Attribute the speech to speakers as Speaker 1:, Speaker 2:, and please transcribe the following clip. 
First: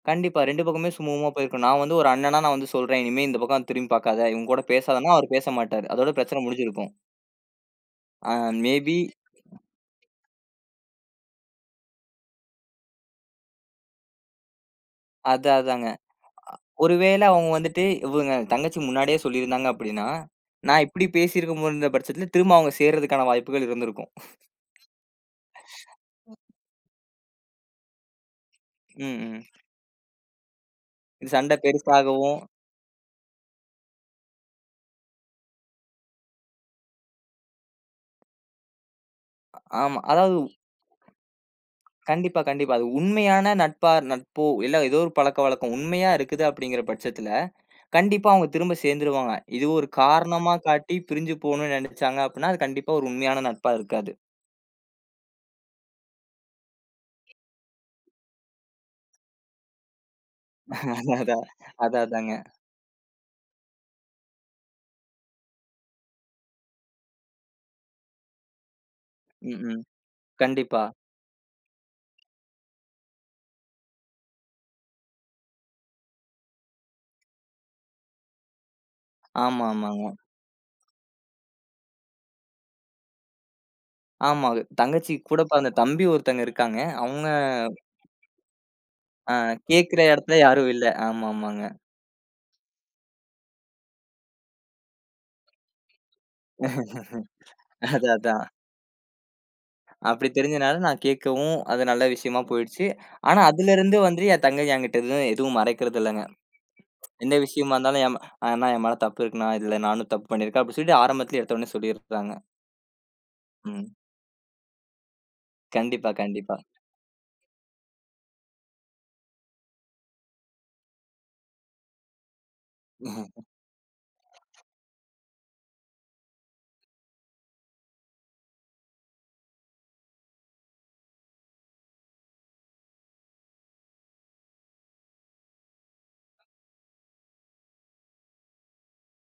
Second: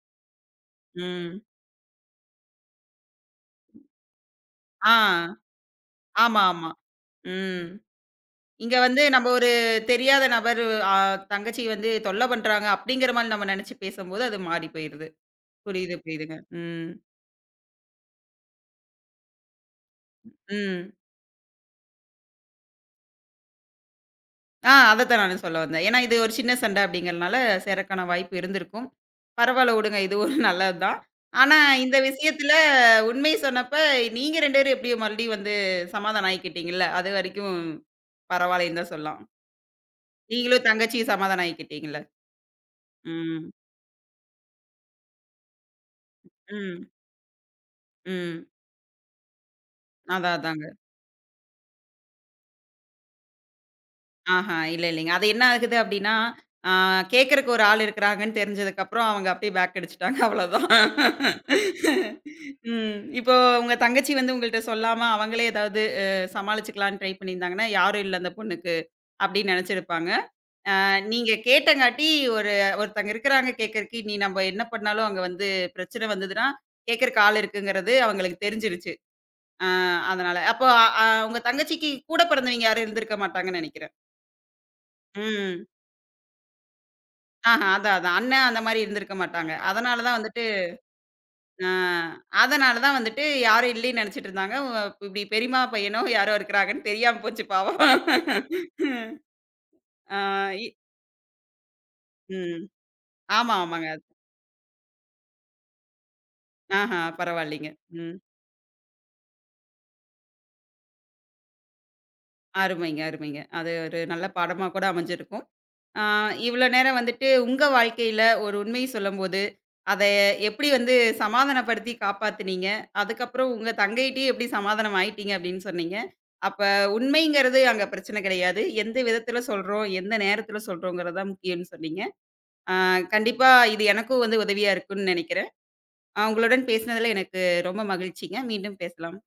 Speaker 1: கண்டிப்பா. 2 பக்கமுமே சுமூகமா
Speaker 2: ம்.
Speaker 1: போயிருக்கும். நான் வந்து ஒரு அண்ணனா நான் வந்து சொல்றேன் இனிமே இந்த பக்கம் திரும்பி பாக்காத. இவுங்க கூட
Speaker 2: ஆ,
Speaker 1: பேசாதன்னா, அவர் பேச மாட்டாரு. அதோட பிரச்சன
Speaker 2: ஆமா ஆமா.
Speaker 1: முடிஞ்சிருக்கும்.
Speaker 2: ம்.
Speaker 1: அ மே
Speaker 2: இங்க
Speaker 1: பி
Speaker 2: வந்து நம்ப ஒரு தெரியாத நபர் அ தங்கச்சி வந்து தொல்லை பண்றாங்க அப்படிங்கிற மாரி நம்ம நெனச்சு பேசும்போது, அது மாறி போயிருது.
Speaker 1: அதா அதாங்க.
Speaker 2: புரியுது புரியுதுங்க ம்.
Speaker 1: ஒருவேளை அவுங்க வந்துட்டு, இவுங்க தங்கச்சி முன்னாடியே சொல்லி இருந்தாங்க அப்படின்னா,
Speaker 2: ம்,
Speaker 1: நான்
Speaker 2: ம்.
Speaker 1: இப்படி பேசி இருக்கும் போது இருந்த பட்சத்துல, திரும்பவும் அவுங்க சேர்றதுக்கான வாய்ப்புகள் இருந்திருக்கும்.
Speaker 2: ஆ, அத தான் நானும் சொல்ல வந்தேன். ஏன்னா, இது ஒரு சின்ன சண்டை அப்படிங்கறதுனால, சேரக்கான வாய்ப்பு இருந்திருக்கும்.
Speaker 1: ம் ம்.
Speaker 2: பரவால்ல உடுங்க, இது ஒரு நல்லது தான்.
Speaker 1: இந்த சண்டை
Speaker 2: ஆனா, இந்த
Speaker 1: பெருசாகவும்
Speaker 2: விஷயத்துல உண்மைய சொன்னப்ப, நீங்க ரெண்டு பேரும் எப்டி மறுபடியும் வந்து சமாதானம் ஆயிக்கிட்டீங்கள்ல! அதுவரைக்கும் பரவாயில்லைன்னு தான் சொல்லாம்.
Speaker 1: ஆமா. அதாவது
Speaker 2: நீங்களும் தங்கச்சியும் சமாதானம் ஆயிக்கிட்டீங்கள்ல!
Speaker 1: கண்டிப்பா கண்டிப்பா. அது
Speaker 2: ம்.
Speaker 1: உண்மையான நட்பா நட்போ, இல்ல ஏதோ ஒரு பழக்கவழக்கம். உண்மையா இருக்குது அப்படிங்கிற
Speaker 2: ம்.
Speaker 1: பட்சத்துல, கண்டிப்பா
Speaker 2: ம்.
Speaker 1: அவுங்க திரும்ப சேந்துருவாங்க. இது ஒரு
Speaker 2: அதா
Speaker 1: காரணமா
Speaker 2: அதாங்க.
Speaker 1: காட்டி, பிரிஞ்சு போணும்னு நெனைச்சாங்க அப்படின்னா, அது கண்டிப்பா ஒரு உண்மையான நட்பா இருக்காது.
Speaker 2: ஆஹா இல்ல இல்லைங்க. அது என்னா ஆகுது அப்படின்னா? அ கேக்குறதுக்கு ஒரு ஆள் இருக்குறாங்கன்னு தெரிஞ்சதுக்கப்புறம், அவங்க அப்பிடியே பேக் அடிச்சிட்டாங்க, அவ்ளோதான்.
Speaker 1: அதான். அதா அதாங்க.
Speaker 2: ம், இப்போ உங்க தங்கச்சி வந்து உங்கள்ட்ட சொல்லாம, அவங்களே ஏதாவது சமாளிச்சுக்கலாம்னு ட்ரை பண்ணீருந்தாங்கன்னா, "யாரும் இல்ல அந்த பொண்ணுக்கு" அப்படின்னு
Speaker 1: ம் ம்.
Speaker 2: நெனச்சிருப்பாங்க.
Speaker 1: கண்டிப்பா.
Speaker 2: அ நீங்க கேட்டங்க்காட்டி, ஒரு ஒருத்தங்க இருக்குறாங்க கேக்குறக்கு, இனி நம்ப என்ன பண்ணாலும் அங்க வந்து பிரச்சனை வந்ததுனா, கேக்குறக்கு ஆள் இருக்குங்கறது, அவங்களுக்கு தெரிஞ்சுருச்சு.
Speaker 1: ஆமா
Speaker 2: அ
Speaker 1: ஆமாங்க.
Speaker 2: அதனால, அப்போ அ உங்க தங்கச்சிக்கு கூட பிறந்தவய்ங்க யாரும் இருந்துருக்க மாட்டாங்கன்னு நெனைக்கிறேன்.
Speaker 1: ஆமாங்க. தங்கச்சி கூட
Speaker 2: ம்.
Speaker 1: பிறந்த தம்பி ஒருத்தங்க இருக்காங்க. அவுங்க
Speaker 2: ஆஹா, அதான் அதான் அண்ணன் அந்த மாரி இருந்திருக்க
Speaker 1: அ
Speaker 2: மாட்டாங்க.
Speaker 1: கேக்கிற
Speaker 2: அதனாலதான்
Speaker 1: எடத்தில
Speaker 2: வந்துட்டு
Speaker 1: யாரும் இல்லை. ஆமா ஆமாங்க.
Speaker 2: அ அதனாலதான் வந்துட்டு யாரும் இல்லைன்னு நெனைச்சுட்டு இருந்தாங்க. உ இப்படி பெரியம்மா பையனோ யாரோ இருக்காங்கன்னு தெரியாம போச்சு பாவம்.
Speaker 1: அதா அதான்.
Speaker 2: ஆ,
Speaker 1: அப்படி
Speaker 2: இ
Speaker 1: தெரிஞ்சதுனால நான் கேட்கவும், அது நல்ல விஷயமா
Speaker 2: ம்.
Speaker 1: போயிடுச்சு. ஆனா,
Speaker 2: ஆமா ஆமாங்க.
Speaker 1: அதிலிருந்து வந்து என் தங்கை என்கிட்ட எதுவும் எதுவும் மறைக்கிறது இல்லைங்க.
Speaker 2: ஆஹா,
Speaker 1: என்னா
Speaker 2: பரவாயில்லைங்க.
Speaker 1: விஷயமா இருந்தாலும்,
Speaker 2: ம்.
Speaker 1: என் மா அ "அண்ணா என் மேல தப்பு இருக்குண்ணா, இதுல நானும் தப்பு பண்ணி இருக்கேன்" அப்படி சொல்லிட்டு ஆரம்பத்துலயே எடுத்தோன்னே சொல்லிடுறாங்க.
Speaker 2: அருமைங்க அருமைங்க. அது
Speaker 1: ம்.
Speaker 2: ஒரு நல்ல பாடமா கூட அமஞ்சிருக்கும். அ
Speaker 1: கண்டிப்பா கண்டிப்பா.
Speaker 2: இவ்வளோ நேரம் வந்துட்டு, உங்க வாழ்க்கையில ஒரு உண்மை சொல்லும்போது, அதை எப்படி வந்து சமாதானப்படுத்தி காப்பாத்துனீங்க, அதுக்கப்புறம் உங்க தங்கைட்டயும் எப்படி சமாதானம் ஆயிட்டீங்க அப்படின்னு சொன்னீங்க. அப்ப உண்மைங்குறது அங்க பிரச்சன கிடையாது. எந்த விதத்தில சொல்றோம், எந்த நேரத்துல சொல்றோம்கிறது தான் முக்கியம்ன்னு சொன்னீங்க. அ கண்டிப்பா இது எனக்கும் வந்து உதவியா இருக்கும்ன்னு நெனைக்கிறேன். அ உங்களுடன் பேசினதுல எனக்கு ரொம்ப மகிழ்ச்சிங்க, மீண்டும் பேசலாம்.